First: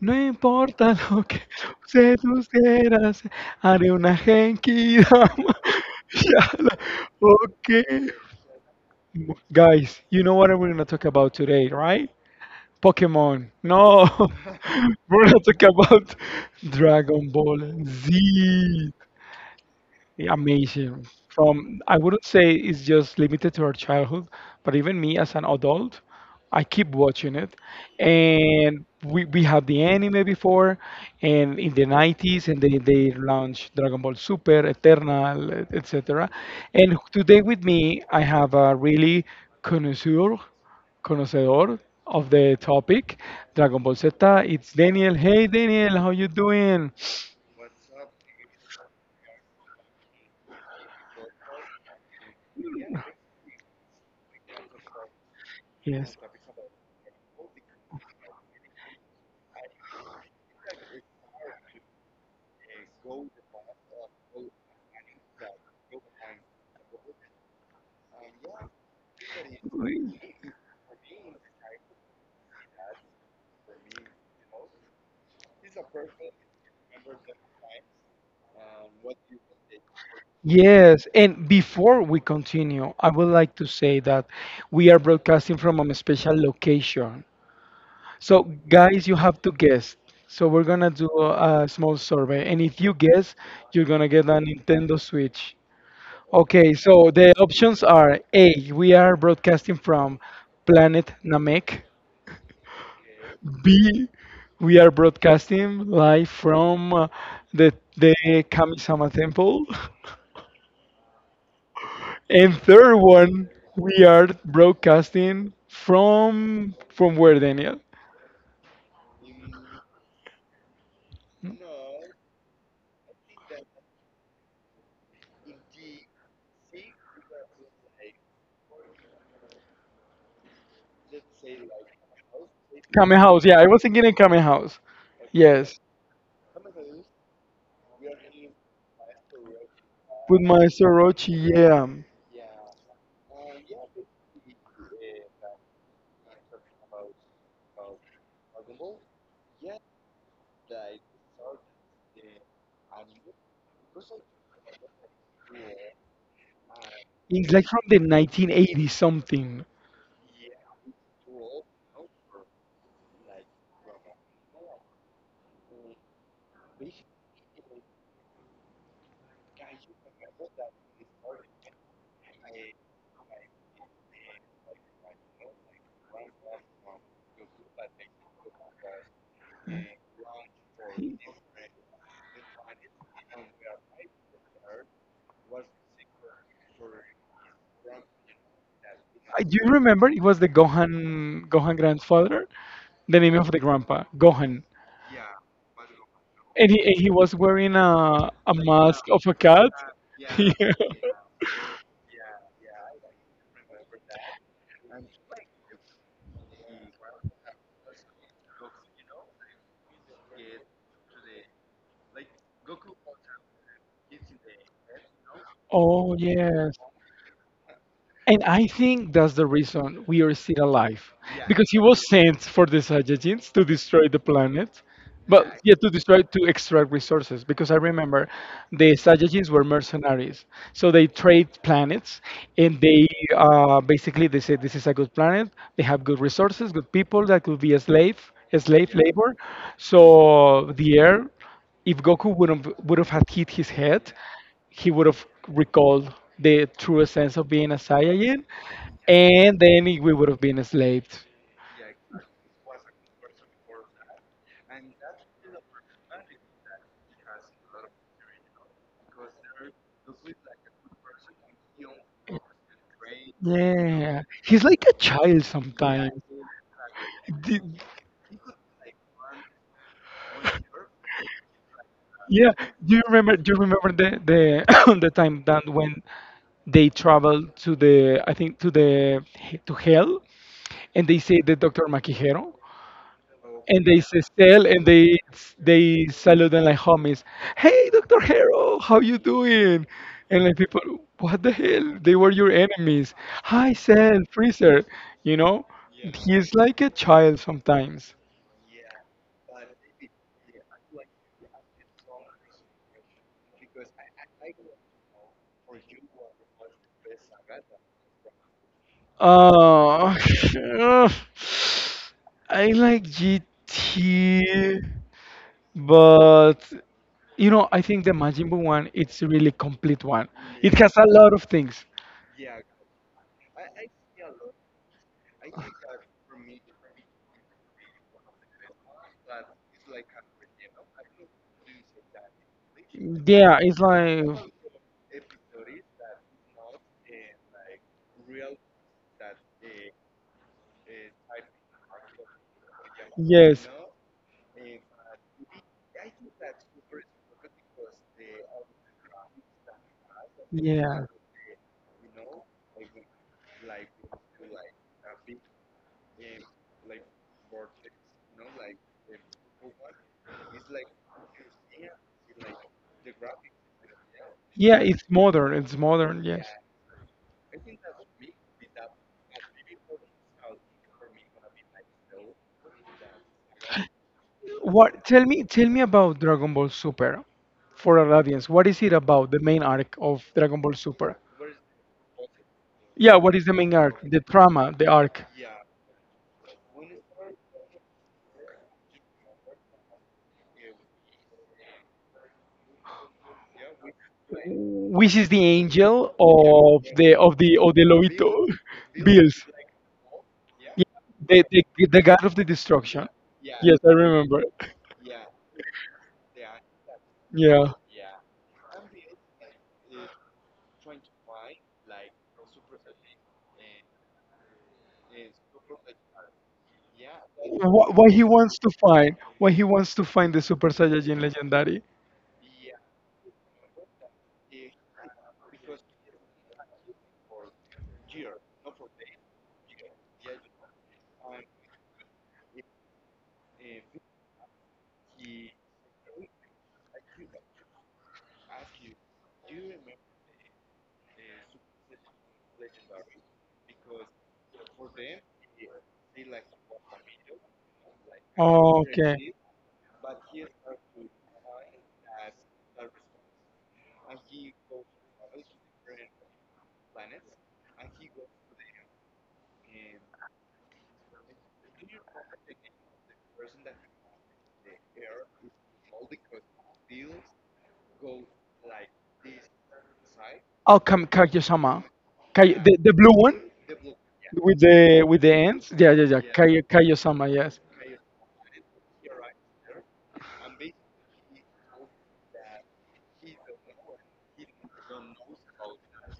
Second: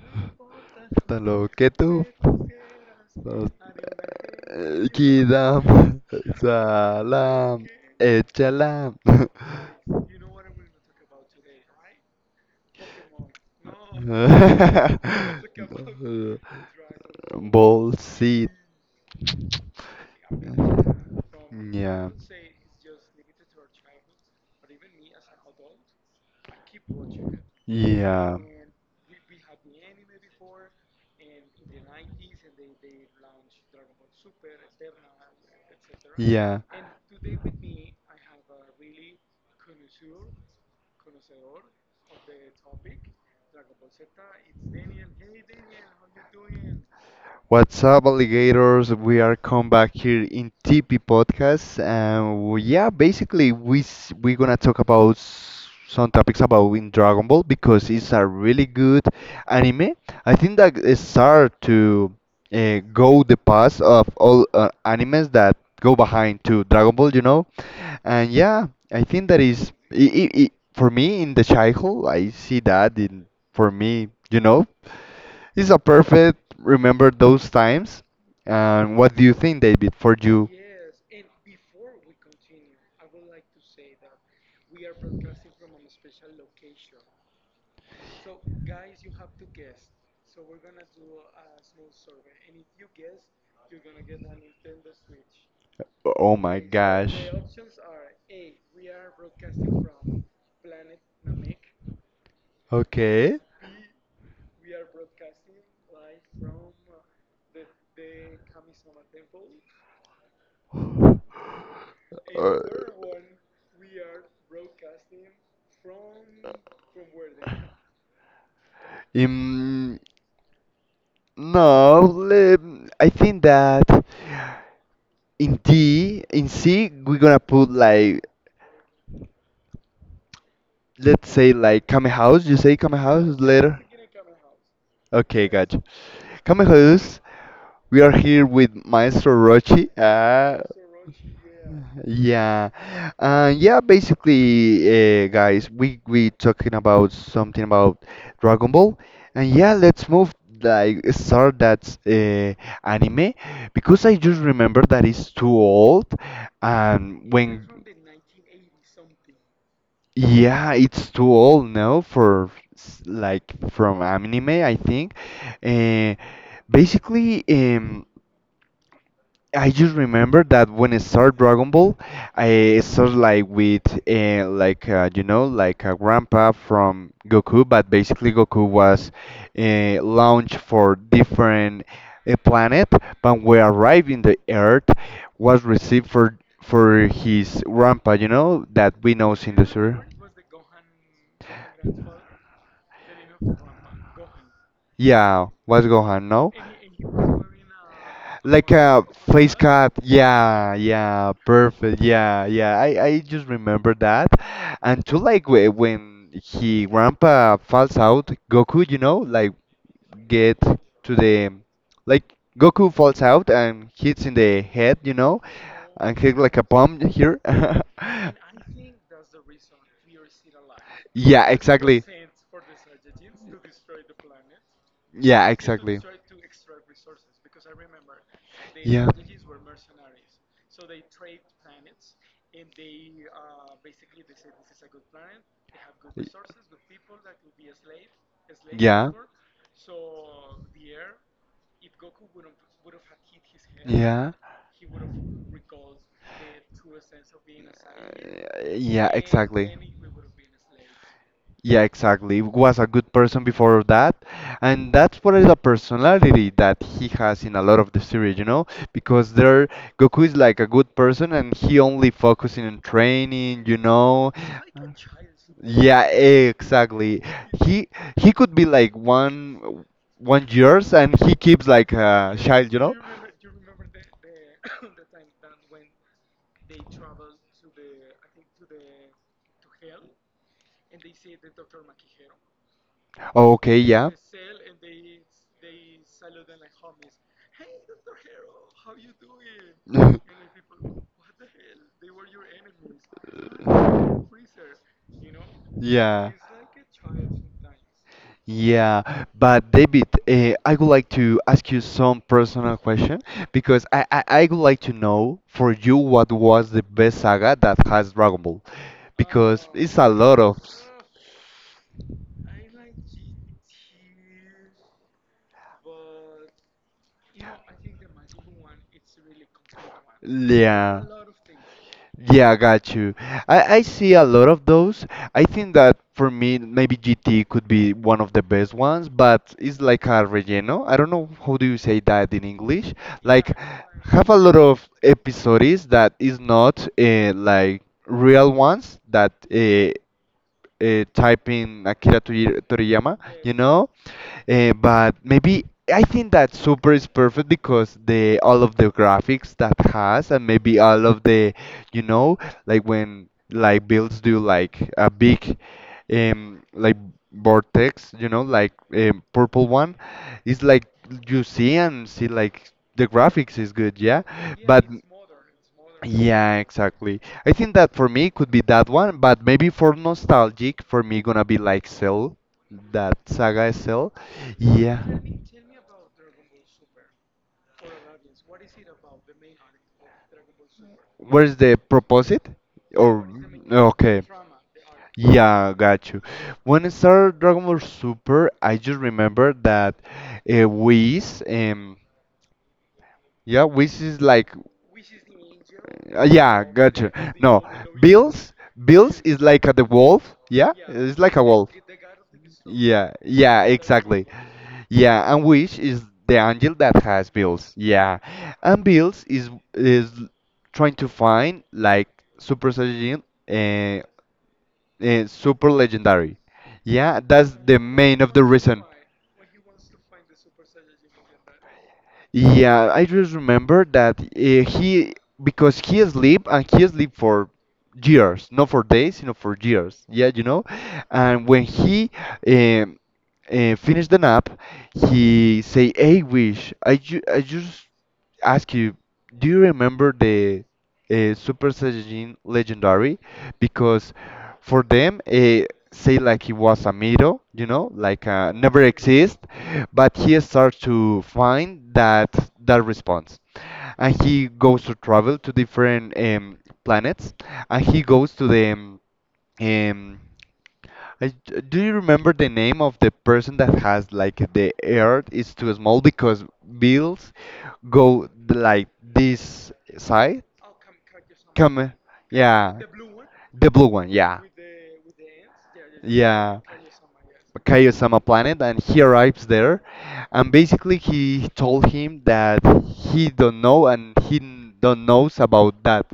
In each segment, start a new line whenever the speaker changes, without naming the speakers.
no importa
Tan
lo que
loketu
se suceda, haré una genkidama.
kidam
Shala,
salam
okay.
echalam.
Guys, you know what we're gonna talk about today, right? Pokemon. No, we're gonna talk about Dragon Ball
Ball seat.
Z. Amazing. From, I
Yeah.
wouldn't say it's just limited to our childhood, but even me as an adult, I keep watching it.
Yeah.
And we had the anime before, and in the 90s, and they launched Dragon Ball Super, Eternal, etc.
Yeah.
And today with me, I have a really connoisseur, conocedor of the topic, Dragon Ball Z. It's Daniel. Hey, Daniel, how you doing?
What's up, alligators? We are come back here in TP Podcast, and yeah, basically we're gonna talk about
Yes.
some topics about in Dragon Ball because it's a really good anime. I think that it start to go the path of all animes that go behind to Dragon Ball, you know, and yeah, I think that is
We-
I for me in the childhood. I see that in for me, you know. This is a perfect remember those times. And what do you think, David, for you?
Yes, and before we continue, I would like to say that we are broadcasting from a special location. So, guys, you have to guess. So, we're gonna do a small survey, and if you guess, you're gonna get a Nintendo Switch.
Oh my
Okay, so the
gosh.
options are A, we are broadcasting from Planet Namek.
Okay.
B, we are broadcasting live from the Kami-sama temple. And
Uh,
third one, we are broadcasting from where, Daniel?
Um, no, I think that. In D, in C, we're gonna put like, let's say like Kame House. You say Kame
Kame House.
House
Yeah, I was
later?
thinking in Kame House.
Okay,
Yes,
gotcha. Kame House, we are here with Maestro Rochi.
with Maestro Rochi. Yeah,
Yeah, yeah. Basically, guys, we talking about something about Dragon Ball, and yeah, let's move like start that anime because I just remember that it's too old, and
it's like
when.
from the 1980 something.
Yeah, it's too old now for like from anime, I think. Uh, basically, I just remember that when I started Dragon Ball, I started like with you know like a grandpa from Goku, but basically Goku was launched for different planet, but we arrived in the Earth was received for his grandpa, you know that we know
Do
in the
you
story.
remember? It was the Gohan grandfather, the name of the grandpa, Gohan.
Yeah, what's Gohan? No?
And he was wearing a
Like
mask
a
of a
face
cat.
cut.
Yeah.
Yeah, yeah, perfect. Yeah, yeah. I just remember that. And too like when he grandpa falls out, Goku, you know, like get to the like Goku falls out and hits in the head, you know,
Oh,
and hit like a
yes.
bomb here.
And I think that's the reason we are still alive, yeah,
Yeah,
because he was
exactly.
sent for the Saiyajins to destroy the planet, but Yeah.
Yeah,
yeah, to
exactly.
destroy to extract resources. Because I remember the
Yeah.
Saiyajins were mercenaries, so they trade planets, and they basically they say this is a good planet. They have good resources, good people that could be a slave, a slave, yeah,
Yeah.
labor. So the air. If Goku wouldn't would have had hit his head,
Yeah.
he would have recalled the true sense of being a Saiyan,
Yeah,
and
exactly.
we would have been enslaved.
Yeah, exactly. Was a good person before that, and that's what is a personality that he has in a lot of the series, you know? Because there, Goku is like a good person, and he only focusing on training, you
Yeah,
know?
he's like
Uh,
a child
Yeah,
sometimes.
exactly.
Do-
He he could be like one one years, and he keeps like a
yeah,
child, you
do
know?
you remember? Do you remember the the time that when they traveled to the I think to the to hell, and they say the Doctor Maquijero?
Okay,
And they
yeah.
say still and they salute them like homies. Hey, Dr. Hero, how you doing? And like people, what the hell, they were your enemies. Hi, Cell, Freezer, you know?
Yeah.
He's like a child sometimes.
Yeah, but David, I would like to ask you some personal question because I would like to know for you what was the best saga that has Dragon Ball because it's a
uh
lot of.
I like GT. But you know, I think the Majin Buu one, it's a really complete one. It has a
Yeah.
lot of things.
Yeah, I got you. I see a lot of those. I think that for me, maybe GT could be one of the best ones, but it's like a relleno. I don't know how do you say that in English. Like,
Yeah, it's like
have a lot of episodes that is not like real ones that type in Toriyama, you
yes,
know? But maybe I think that Super is perfect because the all of the graphics that has and maybe all of the you know like when like builds do like a big like vortex, you know, like purple one. It's like you see and see like the graphics is good, yeah,
yeah,
but
yeah, it's modern. It's modern,
yeah, exactly. I think that for me could be that one, but maybe for nostalgic, for me gonna be like Cell, that saga is Cell, yeah.
what? Tell me about Dragon Ball Super for our audience. What is it about? The main arc of Dragon Ball Super?
Where's the proposite?
Yeah,
Or
what is the main arc? The
okay.
drama, the arc.
Yeah, got you. When I started Dragon Ball Super, I just remember that Whis, yeah, Whis is like
Which is the angel
Yeah,
of
gotcha.
the of the
No,
of the Lobito,
Bills, Bills
Bills.
is like the wolf. Yeah, it's like
The,
a
the,
wolf.
the god of the destruction.
Yeah, yeah,
Yes, I
exactly.
remember.
Yeah, and Wish is the angel that has
Yeah.
Bills. Yeah, and Bills is trying to find like Super Saiyajin and Super Legendary. Yeah, that's the main of the reason.
Why he wants to find the Super Saiyajin legendary?
Yeah, I just remember that he, because he sleep and he sleep for years, not for days, you know, for years. Yeah, you know, and when he um, finished the nap, he say, "Hey, wish I just ask you, do you remember the Super Saiyajin Legendary?" Because for them, say like he was a middle, you know, like never
Okay.
exist, but he starts to find that response, and he goes to travel to different planets, and he goes to the um, I, do you remember the name of the person that has like the earth is too small because bills go like this side?
Oh, Kam Kaguya-sama.
Come,
Kai, the,
yeah.
the blue one
The blue one, yeah.
with the ends. Yeah, yeah, yeah. Kai,
Yeah.
Kaguya-sama. Yes.
Kaiosama planet, and he arrives there, and basically he told him that he don't know and he don't knows about that,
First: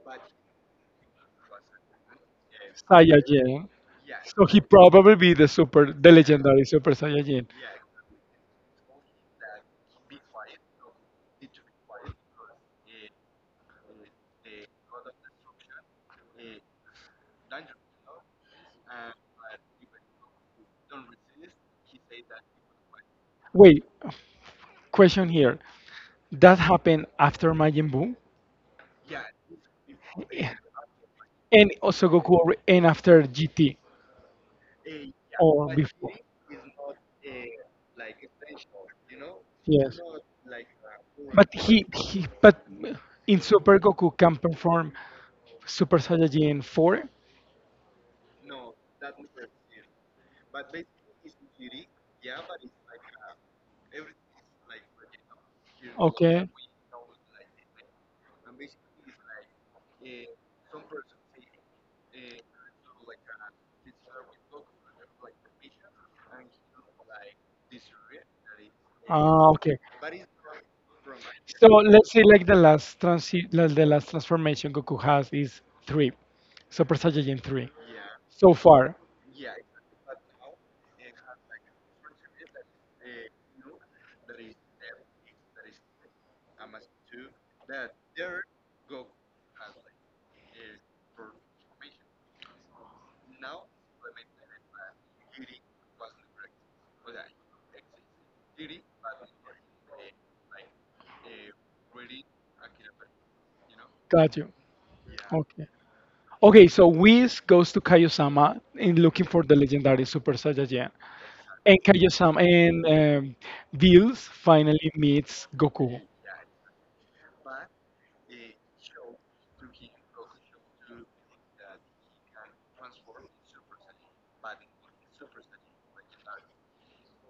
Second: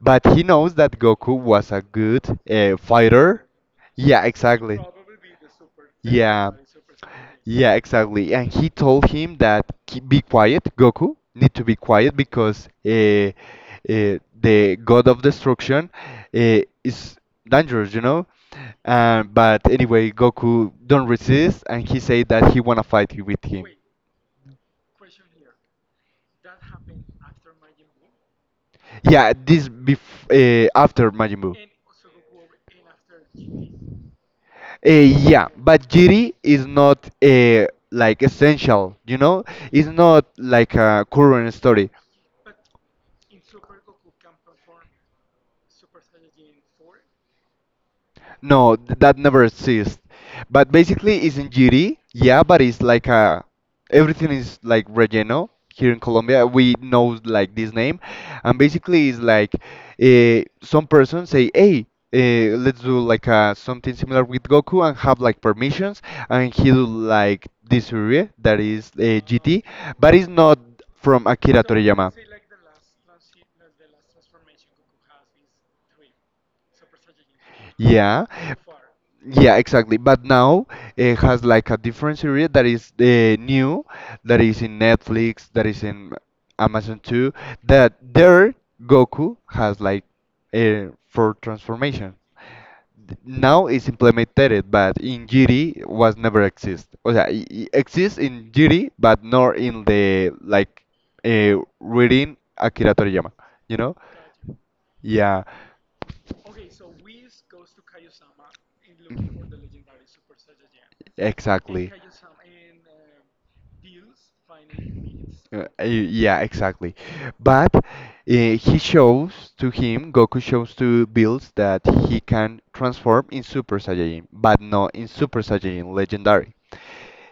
but he knows that Goku was a good fighter,
Saiyajin.
yeah,
So he
exactly,
probably be the super, the
yeah,
legendary Super Saiyajin.
yeah, exactly. And he told him that, Be quiet, Goku, need to be quiet because the god of destruction uh, is dangerous, you know?" But anyway, Goku don't resist, and he say that he wanna fight with him.
Wait, question here. That happened after Majin Buu,
Yeah, this bef after Majin Buu.
and also and after GT.
Yeah, but Jiri is not like essential, you know? It's not like a current
He,
story.
he but in Super Goku can perform Super Saiyajin 4.
No, that never exists. But basically, it's in GD, yeah, but it's like a everything is like relleno here in Colombia. We know like this name, and basically, it's like some person say, "Hey, let's do like something similar with Goku and have like permissions," and he do like this area that is GT, but it's not from Akira
So
Toriyama.
let's say like the last transformation Goku has is three, Super Saiyajin three.
Yeah,
So far,
yeah, exactly. But now it has like a different series that is new, that is in Netflix, that is in Amazon too. That there Goku has like for transformation. Now it's implemented, but in GT was never exist. O sea, exists in GT, but not in the like reading Akira Toriyama. You know?
got you.
Yeah.
Okay. Okay, so Whis goes to Kaiosama in looking for the legendary Super Saiyajin. And
Exactly.
kaio and Bills finally meets
Uh,
Goku.
y- yeah, exactly. But he shows to him, Goku shows to Bills that he can transform in Super Saiyajin, but not in Super Saiyajin Legendary.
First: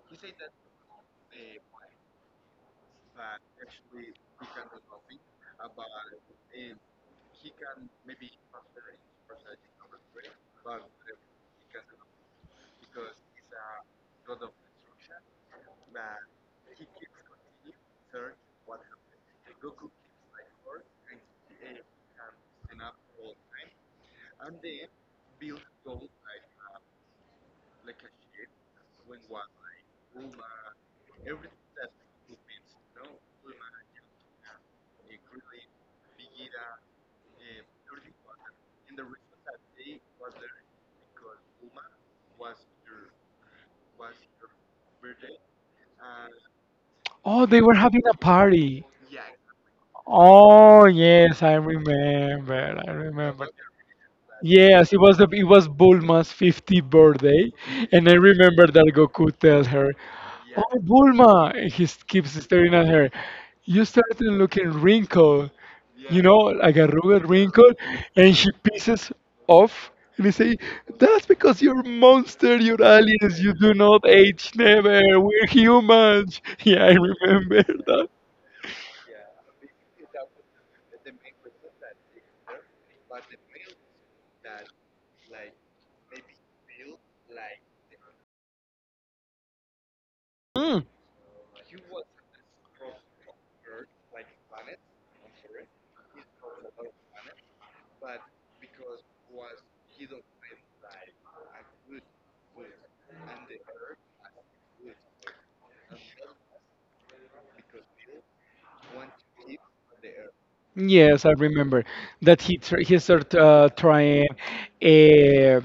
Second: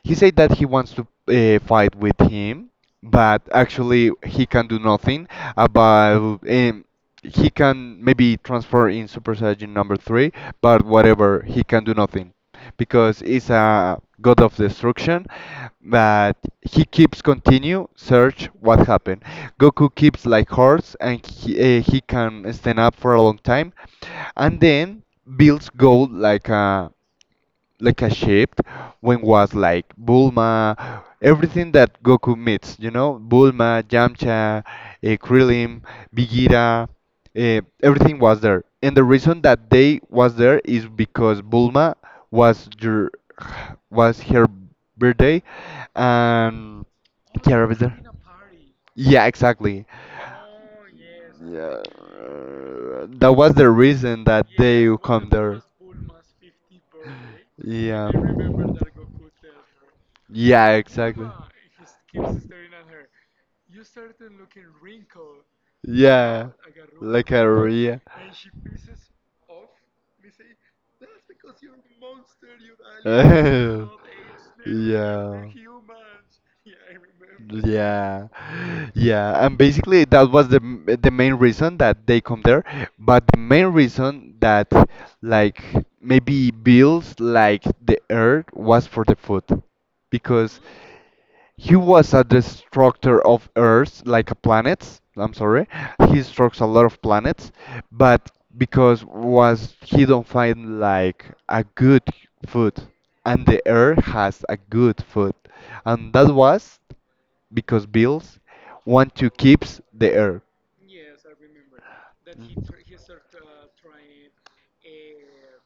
He said that he wants to fight with him, but actually he can do nothing about. He can maybe transfer in Super Saiyan number three, but whatever, he can do nothing because he's a god of destruction. But he keeps continue search what happened. Goku keeps like horse, and he can stand up for a long time, and then builds gold like a shift when was like Bulma, everything that Goku meets, you know, Bulma, Yamcha, Krillin, Bigira, everything was there. And the reason that they was there is because Bulma was your was her birthday, and
Oh,
yeah,
they
I
were
was there.
having a party.
Yeah, exactly.
Oh, yes, I
Yeah,
remember. I
that
remember.
was the reason that they
Yes, it was
come there.
Bulma's 50th birthday,
Yeah.
and I remember that Goku tells her,
Yeah,
"Oh,
exactly.
Bulma," and keeps staring at her. You started looking wrinkled, you know,
Yeah,
like a
like
rugged
a
wrinkle,
yeah.
and she pieces off. And he say, "That's because you're monster, you're aliens, you do not age never.
yeah.
We're
Yeah.
humans." Yeah, I remember
Yeah, yeah, and basically that was the main reason that they come there. But the main reason that like maybe bills like the Earth was for the food, because
that.
he was a destructor of Earth, like a planets. I'm sorry, he destructs a lot of planets, but because was he don't find like a good food, and the Earth has a good food, and that was because Bills want to keep the Earth.
Yes, I remember that he started trying uh,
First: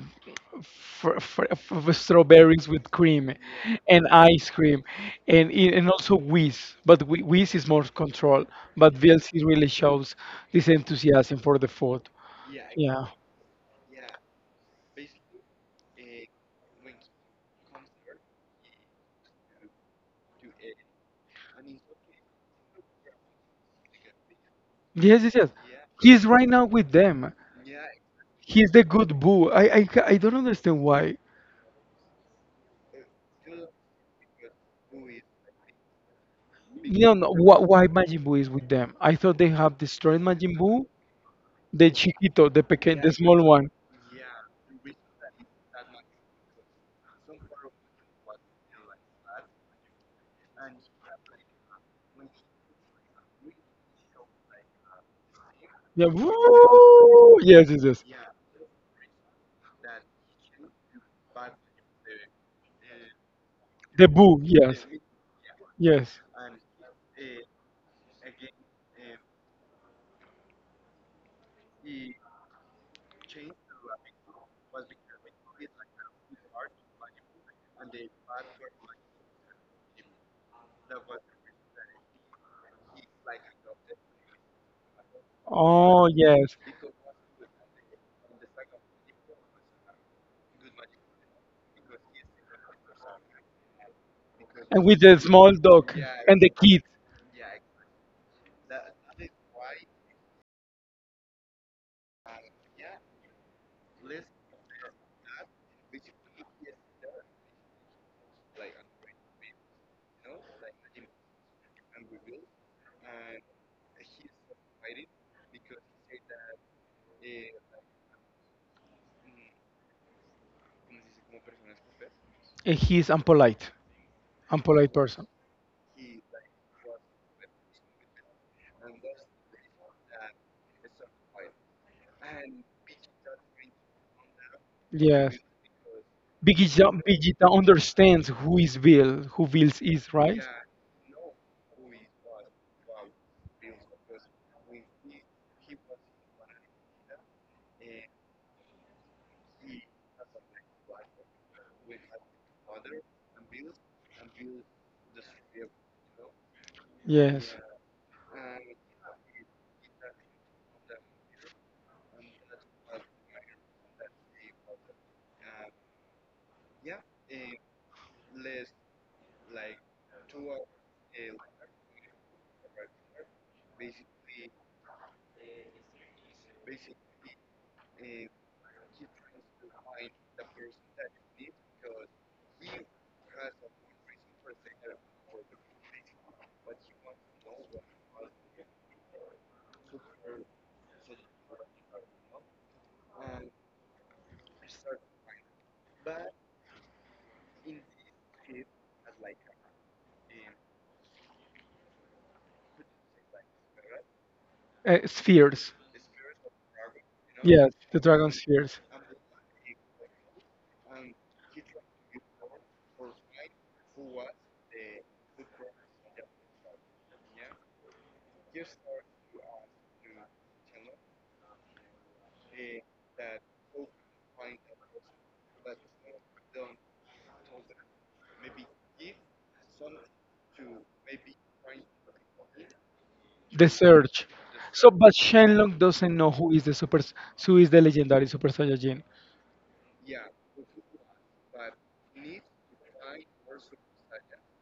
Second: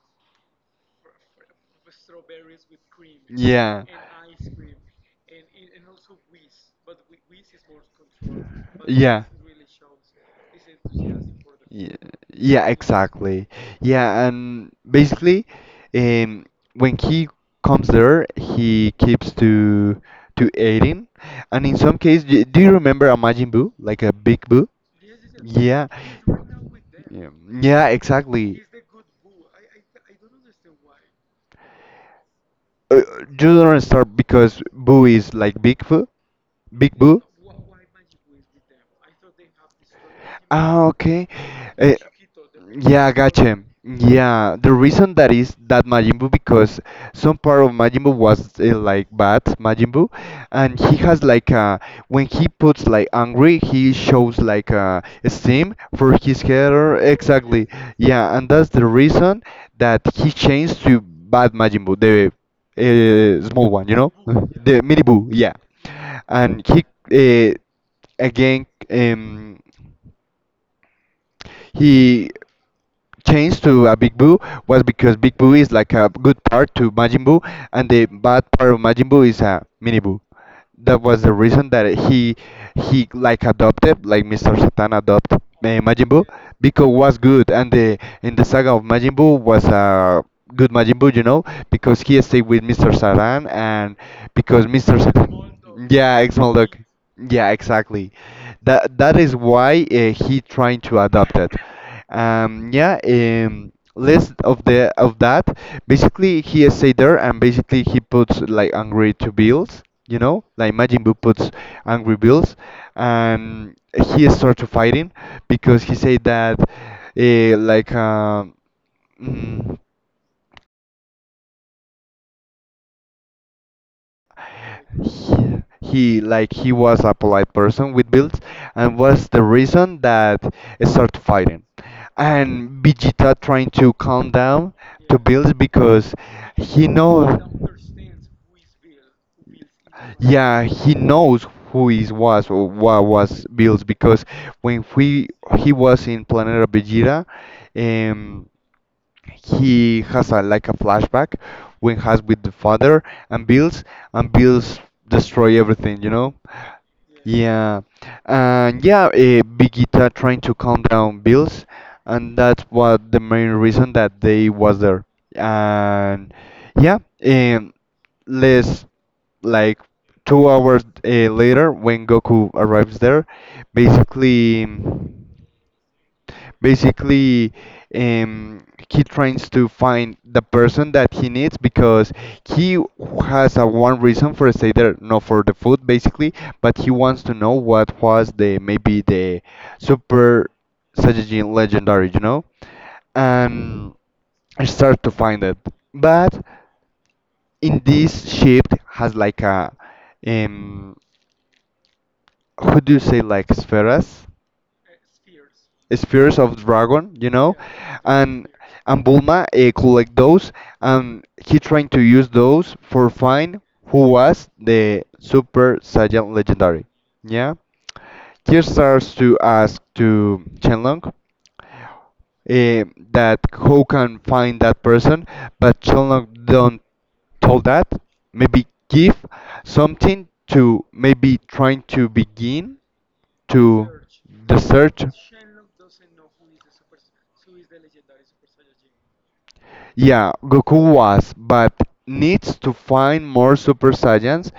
fr fr fr strawberries with cream
Yeah.
and ice cream and and also Whiz, but Whiz is more control. But
Yeah.
VLC really shows this enthusiasm for the
Yeah,
food.
yeah,
Yeah.
exactly. Yeah, and basically, um, when he comes there, he keeps to aiding, and in some case, do you remember a Majin Buu, like a big Buu?
Yes, yes, yes.
Yeah.
He's right now with
Yeah,
them.
yeah, exactly.
He's the good Boo. I don't understand why.
Uh, you don't start because Boo is like Big Boo, Big
You know
Boo.
no, wh why Majin Buu is with them. I thought they have destroyed Majin
Ah,
Buu.
okay.
The
Eh,
chiquito, the pequeño,
yeah,
the small
gotcha.
one.
Yeah, the reason that is that Majin Buu because some part of Majin Buu was like bad Majin Buu, and he has like when he puts like angry, he shows like steam
Yeah.
for his hair.
Woo!
Exactly.
Yes, yes, yes.
Yeah, and that's the reason that he changed to bad Majin Buu, the small one, you
The
know,
boo,
the
yes.
mini Buu. Yeah,
Yes.
and he again he changed to a Big Boo was because Big Boo is like a good part to Majin Buu, and the bad part of Majin Buu is a Mini Boo. That was the reason that he like adopted, like Mr. Satan adopted
Oh,
Majin Buu
yes.
because was good, and the in the saga of Majin Buu was a good Majin Buu, you know, because he stayed with Mr. Satan and because
And
Mr.
with the small
Satan,
dog
yeah, ex
and the
Maldok,
kid.
yeah, exactly. That is why he trying to adopt it. Yeah. List of the of that. Basically, he is say there, and basically he puts like angry to bills. You know, like Majin Buu puts angry bills, and he started fighting because he said that like, mm,
And he is unpolite, unpolite person.
he like he was a polite person with Bills, and was the reason that it started fighting. And Vegeta trying to calm down to
Yes.
Bills because he
Vegeta,
knows.
Vegeta understands who is Bill, who Bills is, right?
Yeah, he knows who he was or what was Bills because when we he was in Planeta Vegeta, um, he has a like a flashback when has with the father and Bills and Bills destroy everything, you know?
Yes.
Yeah. And yeah, Bigita trying to calm down Bills, and that's what the main reason that they was there. And yeah, um less like 2 hours later when Goku arrives there, basically basically he tries to find the person that he needs because he has a one reason for stay there, not for the food basically, but he wants to know what was the maybe the super Saiyajin legendary, you know, and I start to find it, but in this ship has like a um how do you say like spheres,
Spheres.
spheres of dragon, you know,
Yes, the dragon
and
spheres.
Bulma collect those, and he trying to use those for find who was the Super Saiyan legendary. Yeah, he starts to ask to Shenlong, that who can find that person, but Shenlong don't told that maybe give something to maybe trying to begin
The
to
Surge.
the
So,
search.
but Shenlong doesn't know who is who is the legendary Super Saiyajin.
Yeah, Goku was, but needs to find more Super Saiyans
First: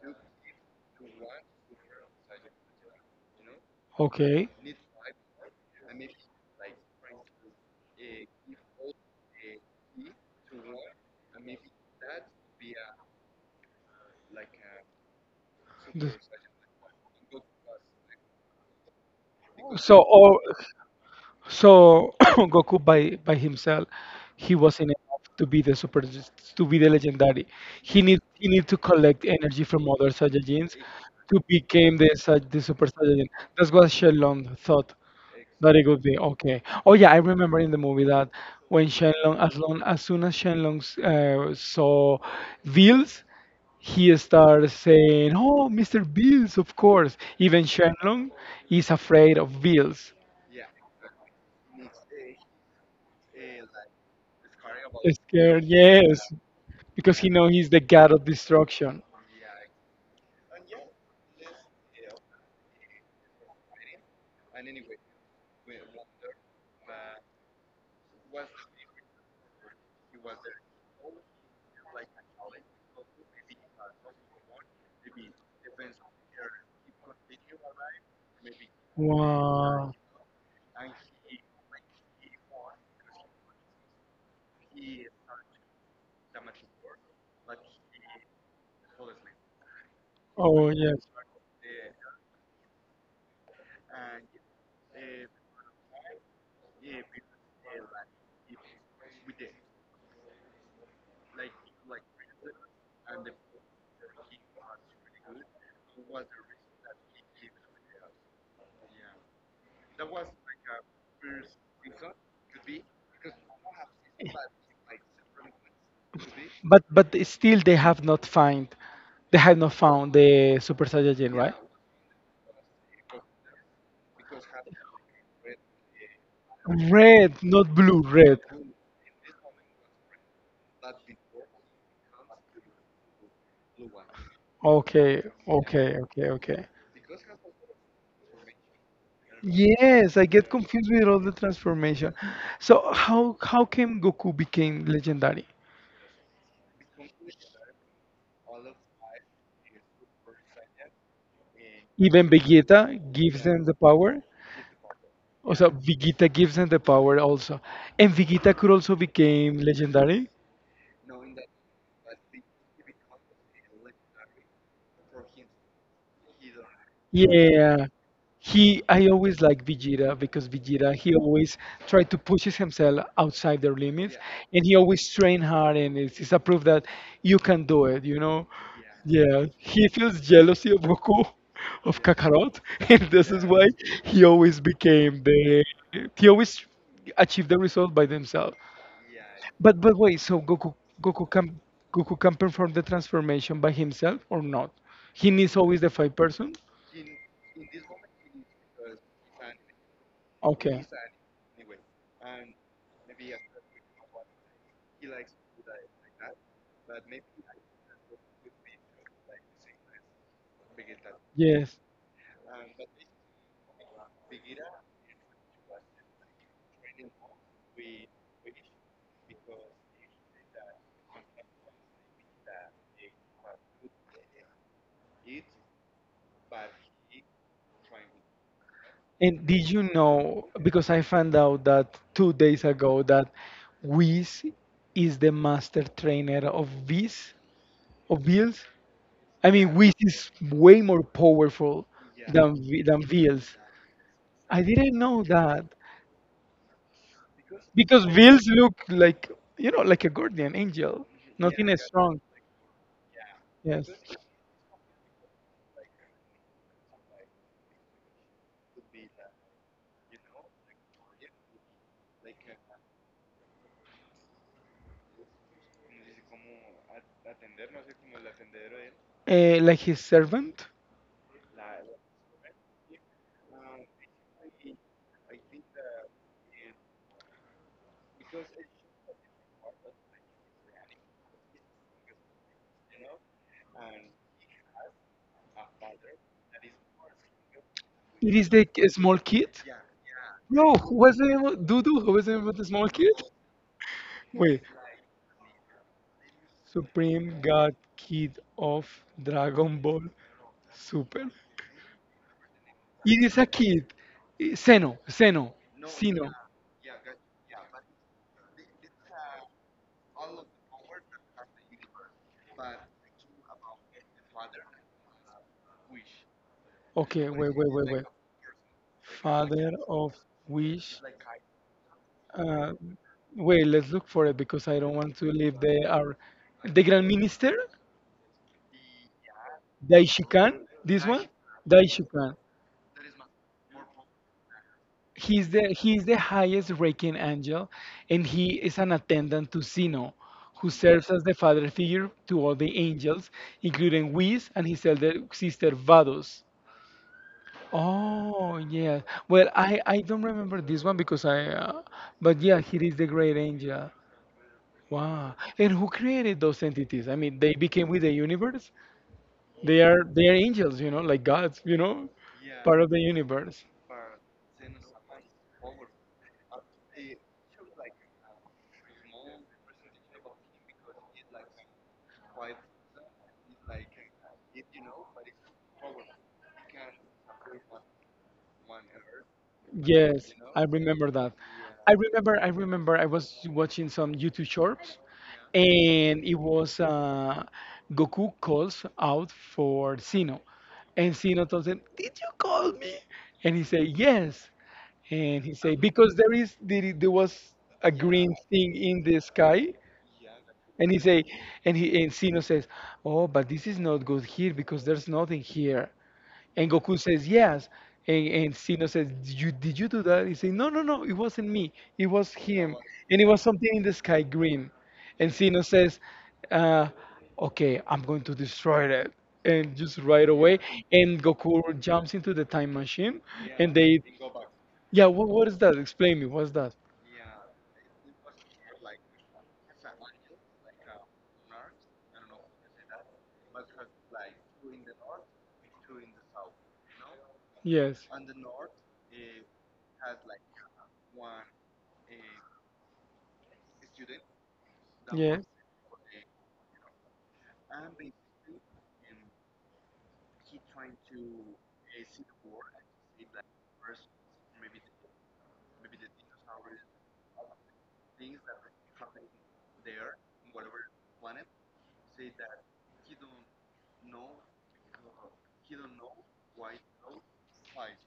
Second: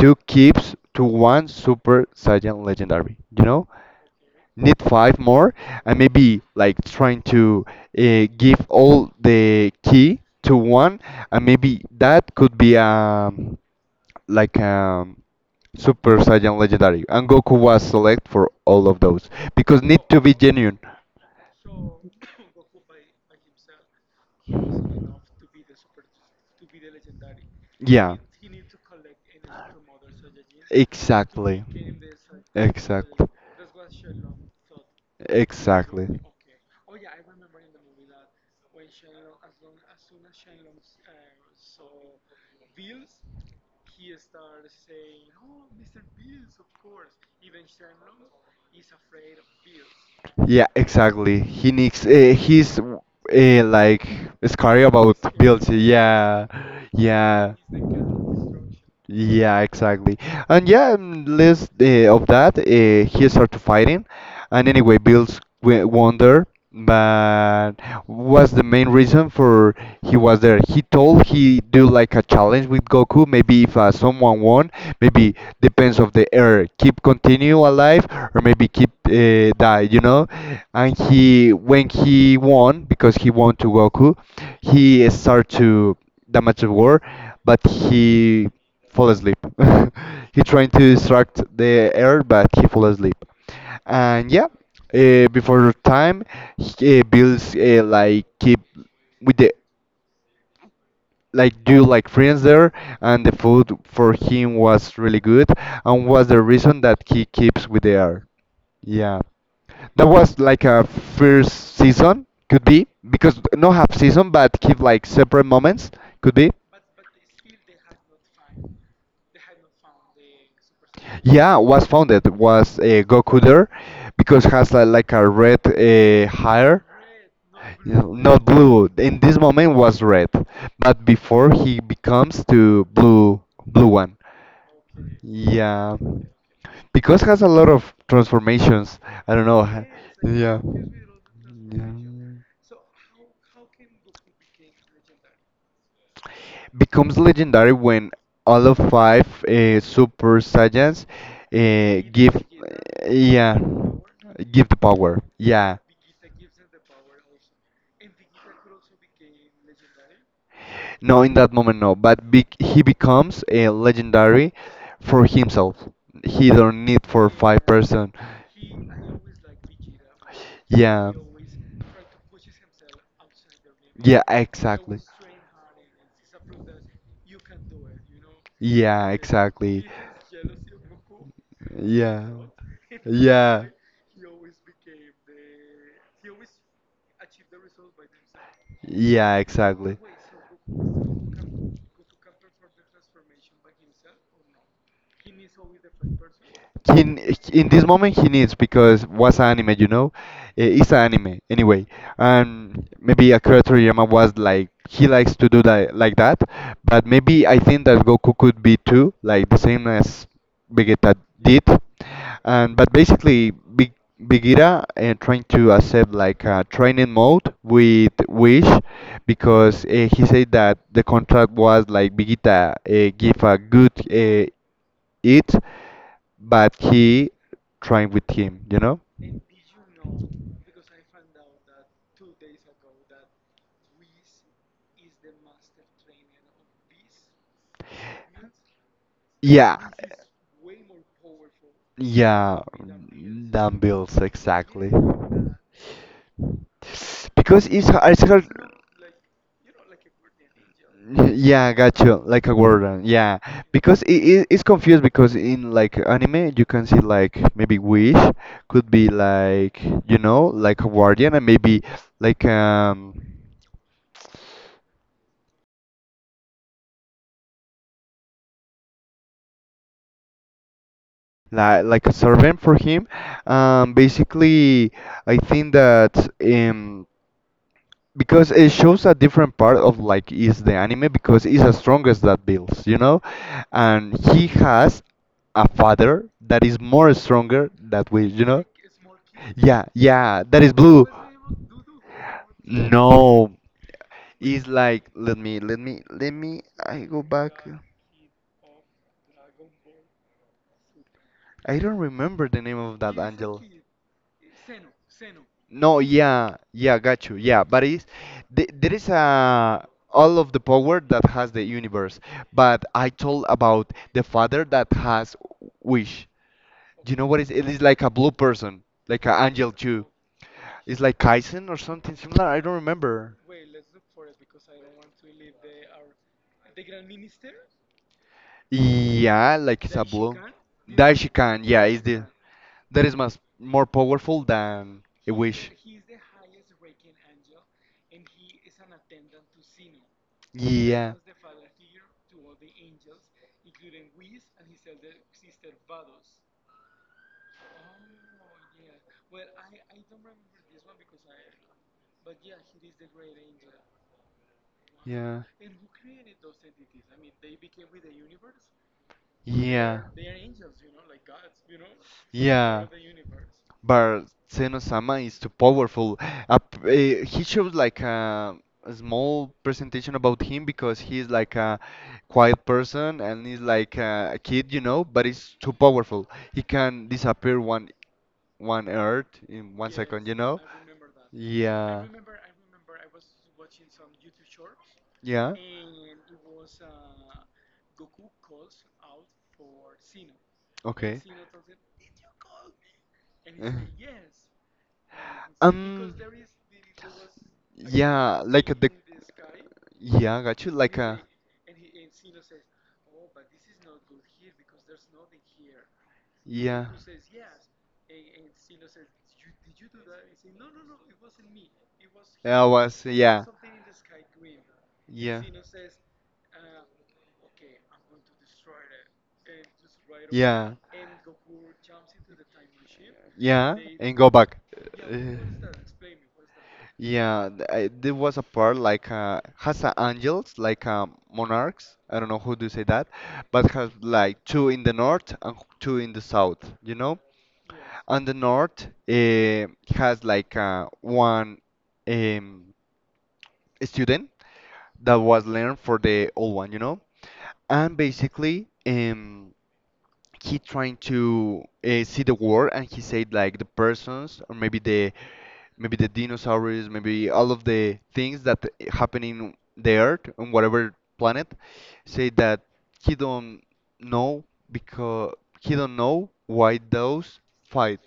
to keep to one Super Saiyan legendary. You know,
Okay.
need 5 more, and maybe like trying to give all the key to one, and maybe that could be like
The-
Super Saiyan legendary. And Goku was select for all of those because
So,
need to be
or
genuine.
so Goku by himself, he wasn't enough to be the legendary.
Yeah.
He need to collect energy from other Saiyajins to
Exactly.
become the super
Exactly.
Saiyajin. That's what Shenlong thought that it would
Exactly.
be okay. Oh yeah, I remember in the movie that when Shenlong as long as soon as Shenlong saw Bills, he starts saying, "Oh, Mr. Bills, of course." Even Shenlong is afraid of Bills.
Yeah, exactly. He needs. He's like scary about
Scared,
bills.
yes,
Yeah,
because he know
yeah.
he's the god of destruction.
Yeah, exactly. And yeah, less of that, he started fighting. And anyway, Bills w won there, but was the main reason for he was there. He told he do like a challenge with Goku, maybe if someone won, maybe depends of the air keep continue alive or maybe keep die,
Wow.
you know. And he when he won, because he won to Goku, he start to damage the war, but he fall asleep. He trying
Oh
to
yes.
distract the air but he fall asleep. And yeah, before time he, bills like keep with the like do like friends there, and the food for him was really good, and was the reason that he keeps with the art. Yeah. That was like a first season, could be, because no half season, but keep like separate moments, could be.
But still they have not found the Super Saiyajin, right?
Yeah, was founded was Goku there because has a, like a red hair.
Red, not blue,
Yeah,
red.
not blue. In this moment was red, but before he becomes to blue blue one.
Okay, okay,
Yeah,
okay, okay.
because has a lot of transformations. I don't know.
Yes, I get
Yeah.
confused with all the
Yeah.
transformation. So how came Goku became legendary?
Becomes legendary when all of 5 super saiyans
Even
give.
Vegeta gives
Yeah,
them the power?
give the power,
Oh, so
yeah.
Vegeta gives him the power also, and Vegeta could also became legendary.
No, in that moment no, but he becomes a legendary for himself. He don't need for five
Yeah,
person
he. I always like Vegeta because Vegeta he
Yeah,
always tried to pushes himself outside their limits,
yeah,
and he
exactly.
always train hard, and it's a proof that you can do it. You know,
Yeah, like,
yeah. He
exactly.
feels jealousy of Goku, of
Yeah.
Kakarot, and this is why
Yeah.
he always became the. He always achieved the result by themselves.
Yeah,
But
exactly.
wait, so Goku Goku can Goku can perform the transformation by himself or not? He needs always the five person.
He, n- in this moment he needs because was anime, you know. Eh,
Okay.
it's anime anyway. Um, Maybe Akira Toriyama was like he likes to do that like that, but maybe I think that Goku could be too like the same as Vegeta did.
Yes.
And but basically, Bigira and trying to accept like a training mode with Wish because he said that the contract was like Vegeta give a good it, but he trained with him, you know?
And did you know, because I found out that 2 days ago that Whis is the master trainer of Viz, of Bills? I mean, Wiz
Yeah,
is way more powerful than
yeah,
Veils.
dumbbells,
I
exactly.
didn't know that
Because
because
it's
Veils
hard.
look like you know like a guardian angel, nothing
Yeah,
is
gotcha.
strong.
Like a warden. Yeah,
Yes,
because it's confused because in like anime you can see like maybe wish could be like, you know, like a guardian and maybe like um
like his servant.
like a servant for him. Basically, I think that um because it shows a different part of like is the anime because it's as strong as that Bills, you know, and he has a father that is more stronger that we,
It
you
is
know,
the small kid.
yeah, yeah, that is
Bro, who
blue.
was the name of Dudu? Who was the name of the small
No,
kid? Wait,
it's like let me. I go
Supreme
back.
God Kid of Dragon Ball Super.
I don't remember the name of that
It is a
angel.
kid. Eh, Seno, Seno,
No,
Sino.
yeah, yeah, got you. Yeah, but it's th there is a all of the power that has the universe, but I told about the father that has wish. Do you know
Okay,
what is
wait,
it
wait,
is
wait,
like
wait.
a blue person, like an
Father
angel too.
of which?
It's like Kaisen or something similar. I
Uh,
don't remember.
wait, let's look for it because I don't want to leave the Grand Minister
Yeah, like it's a blue.
Daishikan. This one,
Daishikan, yeah, is the
Daishikan.
that is much more powerful than a wish.
He's the highest ranking angel, and he is an attendant to Zeno, who serves
Yeah.
as the father figure to all the angels, including Whis and his elder sister Vados. Oh yeah. Well, I don't remember this one because I. But yeah, he is the great angel. Wow.
Yeah.
And who created those entities? I mean, they became with the universe.
Yeah.
They are angels, you know, like gods, you know, part
Yeah.
of the universe.
But Senosama is too powerful. Eh, he shows like a small presentation about him because he's like a quiet person and he's like a kid, you know, but he's too powerful. He can disappear one earth in 1 second,
Yes,
you know?
I remember that. I, yeah,
Yeah.
remember I was watching some YouTube shorts
Yeah.
and it was Goku calls out for Sino. And
Okay.
Sino tells him, did you call me? And he
Uh,
said, yes. And he said,
Um.
because there was a green
Yeah, like
thing
the.
in the sky.
Yeah, got you.
And
Like
he
a.
say and he and Sino says, oh, but this is not good here because there's nothing here. And
Yeah.
Goku says, yes. And Sino says, did you do that? He says, no, no, no, it wasn't me. It was
Yeah, I
him.
was.
And it was
Yeah.
something in the sky green. And
Yeah.
Sino says, uh, okay, I'm going to destroy that. And just right away.
Yeah.
And Goku jumps into the time machine.
Yeah,
And they,
and go back.
yeah,
Uh,
what is that? Explain me, what's that?
Yeah, I, there was a part like has angels, like monarchs. I don't know who do say that, but has like two in the north and two in the south. You know,
Yes.
and the north has like one um, student that
Yes.
was learned for the old one. You know, and basically he trying to see the world and he said like the persons or maybe the dinosaurs, maybe all of the things that happen in the Earth on whatever planet, say that he don't know because he don't know why those fight.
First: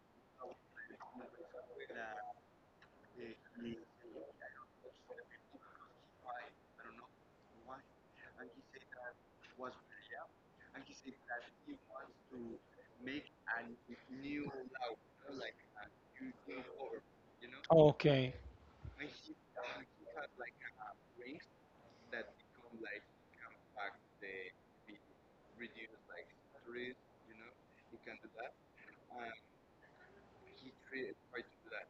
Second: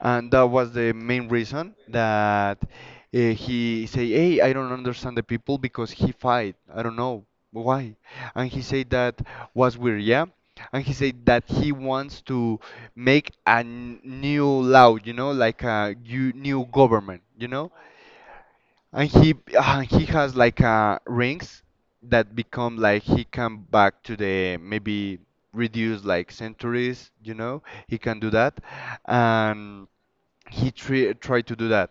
And that was the main reason that he say, "Hey, I don't understand the people because he fight. I don't know why." And he said that was weird, yeah. And he said that he wants to make a new law, you know, like a new government, you know.
Okay.
And he has like rings that become like he come back to the maybe reduce like centuries, you know. He can do that, and he tried to do that,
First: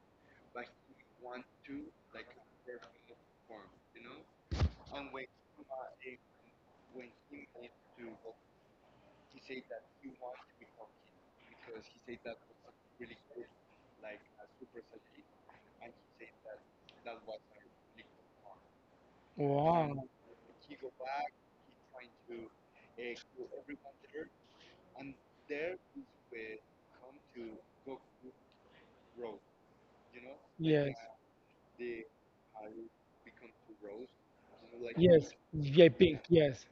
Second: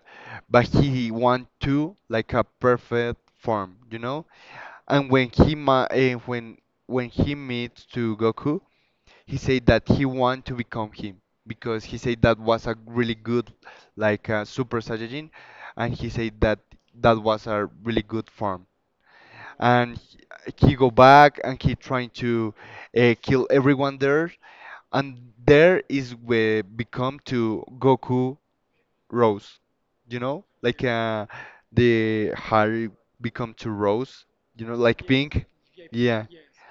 but he want to like a perfect form, you know. And when when he meets to Goku, he said that he want to become him because he said that was a really good like Super Saiyajin, and he said that that was a really good form. And
Wow.
he go back and he trying to kill everyone there, and there is where become to Goku rose, you know, like
Yes.
the hair become to rose, you know, like
Yes.
pink.
Yeah, pink.
Yeah.
Yes.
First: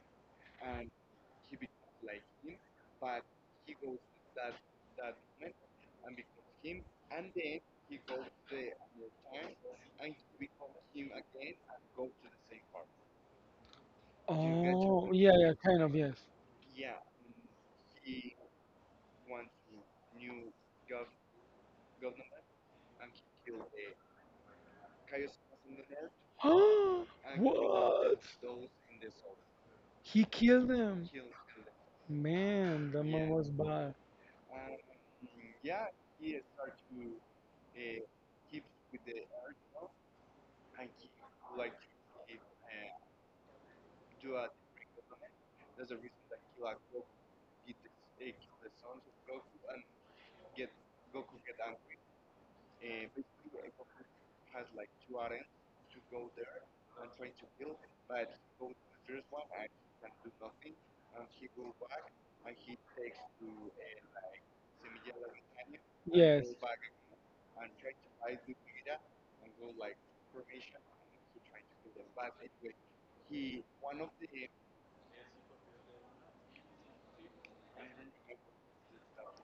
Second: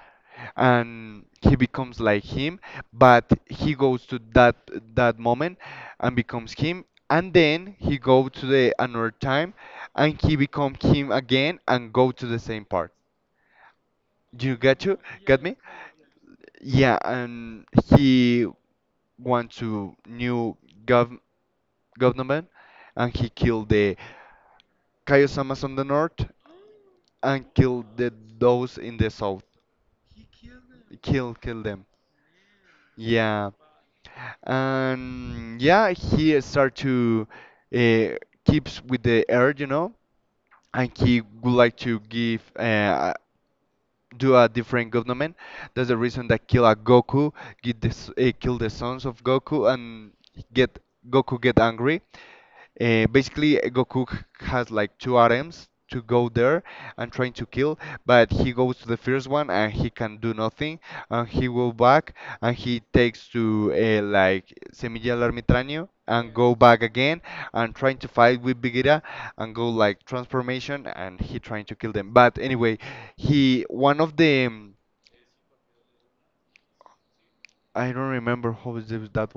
And he becomes like him, but he goes to that that moment and becomes him, and then he go to the another time, and he become him again and go to the same part. You?
Oh, yeah,
Got
yeah,
me?
kind of, yes.
Yeah, and he went to new gov government and he killed the Kaiosama on the north and killed the,
What?
those in the south.
He killed him.
Kill, kill them.
Man, the man was
Yeah,
bad.
and yeah, he start to uh, keeps with the air, you know, and he would like to give do a different government. That's the reason that kill a Goku, get this, kill the sons of Goku, and get Goku get angry. Basically, has like two items to go there and trying to kill, but he goes to the first one and he can do nothing, and he will back and he takes to like Semilla del Ermitaño and
Yes.
go back again and trying to fight with Bigira and go like transformation and he trying to kill them. But anyway, he one of the I don't remember how is that.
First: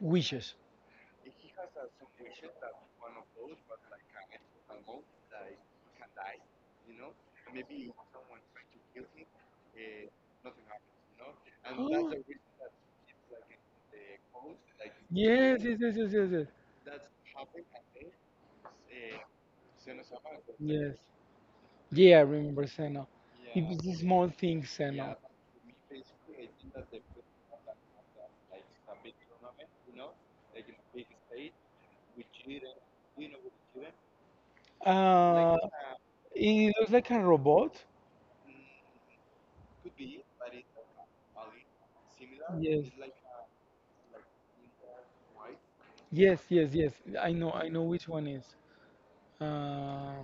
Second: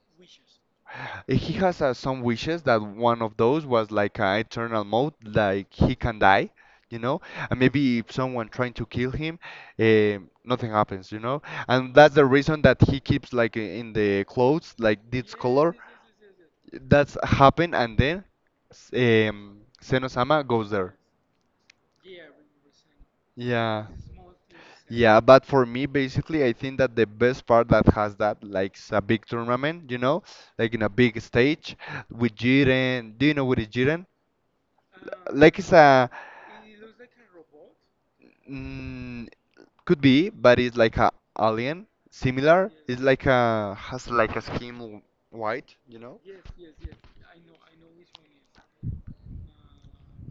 Wishes.
He has some wishes that one of those was like an eternal mode, like he can die, you know, and maybe if someone trying to kill him, eh, nothing happens, you know, and
Oh.
that's the reason that he keeps like in the clothes like this
Yes,
color.
yes, yes, yes, yes, yes.
That's happened, and then Senosama goes there.
Yes. Yeah, I remember Senna. It was
Yeah.
a small thing, Senna.
Yeah, but for me, basically, I think that the best part that has that, like a big tournament, you know, like in a big stage with Jiren. Do you know what is Jiren? Like
Uh,
it's a
it looks like a robot.
mm, could be, but it's like a alien similar.
Yes.
It's like a has like a skin white, you know?
Yes, yes, yes. I know which one is. Uh,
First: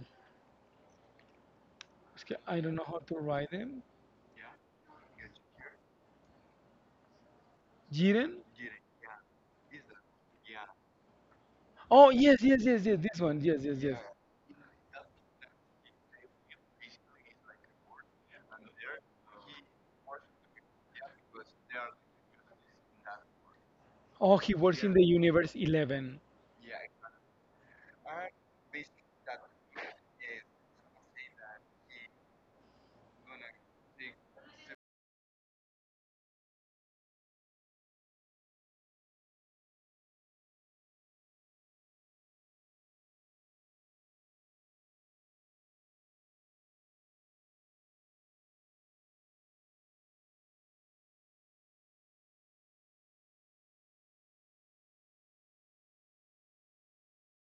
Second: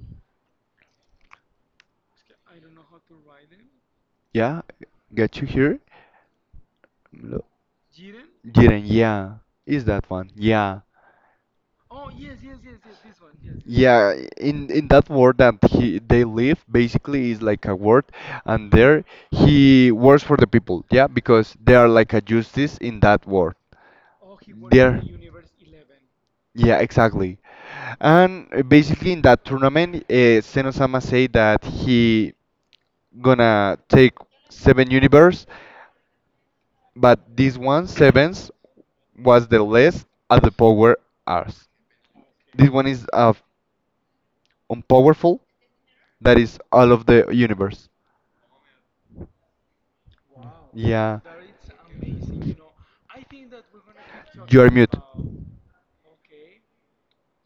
उसके I don't know how to write them.
Yeah, got you here. Lo-
Jiren?
Jiren, yeah, is that one? Yeah.
Oh yes, yes, yes, yes. This one, yes, yes, yes.
Yeah, in that world that he they live basically is like a world, and there he works for the people. Yeah, because they are like a justice in that world.
Oh, he works in
There.
the universe 11.
Yeah, exactly. And basically in that tournament, Senosama say that he gonna take 7 universe, but this one sevens was the less at the power arts. This one is of unpowerful that is all of the universe. Yeah. Are mute.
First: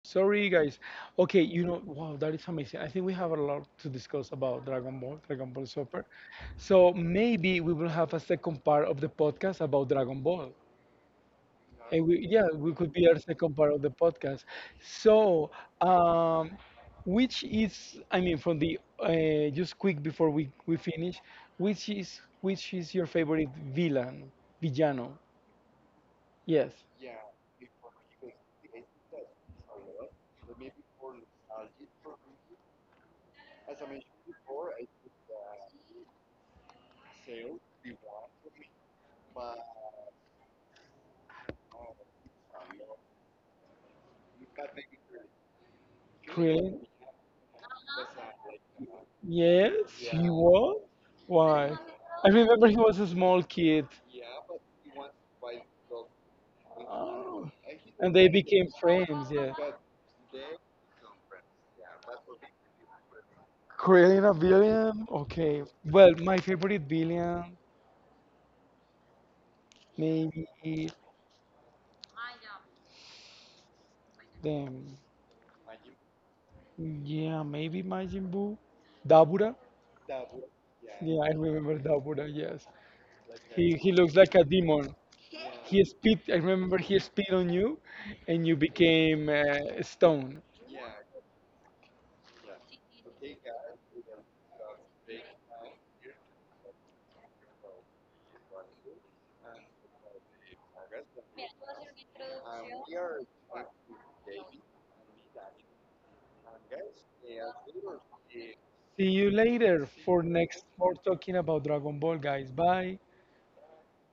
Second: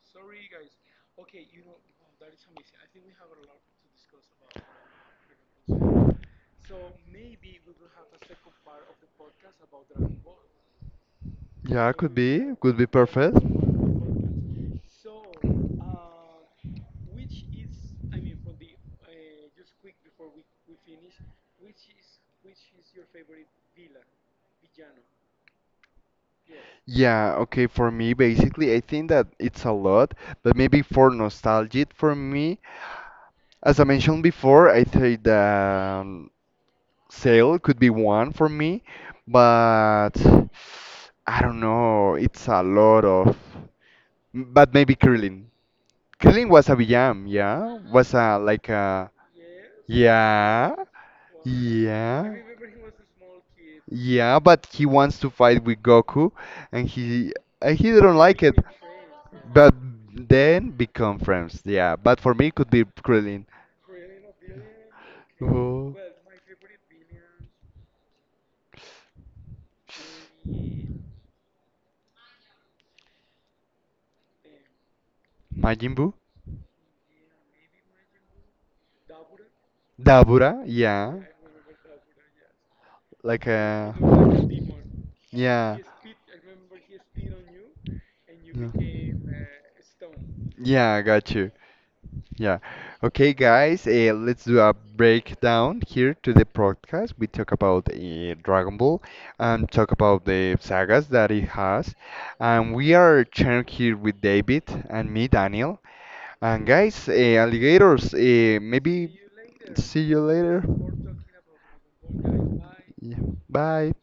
Sorry, guys. Okay, you know, wow, that is amazing. I think we have a lot to discuss about Dragon Ball, Dragon Ball Super. So maybe we will have a second part of the podcast about Dragon Ball.
Yeah,
And yeah, we
could be
could be our
perfect.
second part of the podcast. So, um, which is, I mean, from the just quick before we finish, which is your favorite villain, villano? Yes,
Yeah, okay, for me, basically, I think that it's a lot, but maybe for nostalgic for me, as I mentioned before, I think that um, sale could be one for me, but I don't know. It's a lot of, but maybe curling. Curling was a
really?
BM, yeah. Was a like a
Yes, he
yeah,
was. Why? I
yeah.
remember he was a small kid.
Yeah, but he wants to fight with Goku, and he
Oh,
and he
and
didn't
they
like it.
became friends. Yeah,
But then become friends. Yeah, but for me it could be Krillin.
creating a villain. Okay.
Oh.
Well, my favorite villain, maybe them.
Majin Buu?
Yeah, maybe Majin Buu. Dabura?
Dabura?
Yeah,
Yeah.
I remember Dabura, yes.
Like
He
a.
looks like a demon.
Yeah. Yeah.
He spit, I remember he spit on you and you became stone.
Yeah, I got you. Yeah. Okay, guys, let's do a breakdown here to the podcast. We talk about Dragon Ball and talk about the sagas that it has. And we are sharing here with David and me, Daniel. And guys, alligators,
See you
maybe
later
see
for
you
next
later.
for talking about Dragon Ball, guys. Bye.
Yeah. Bye.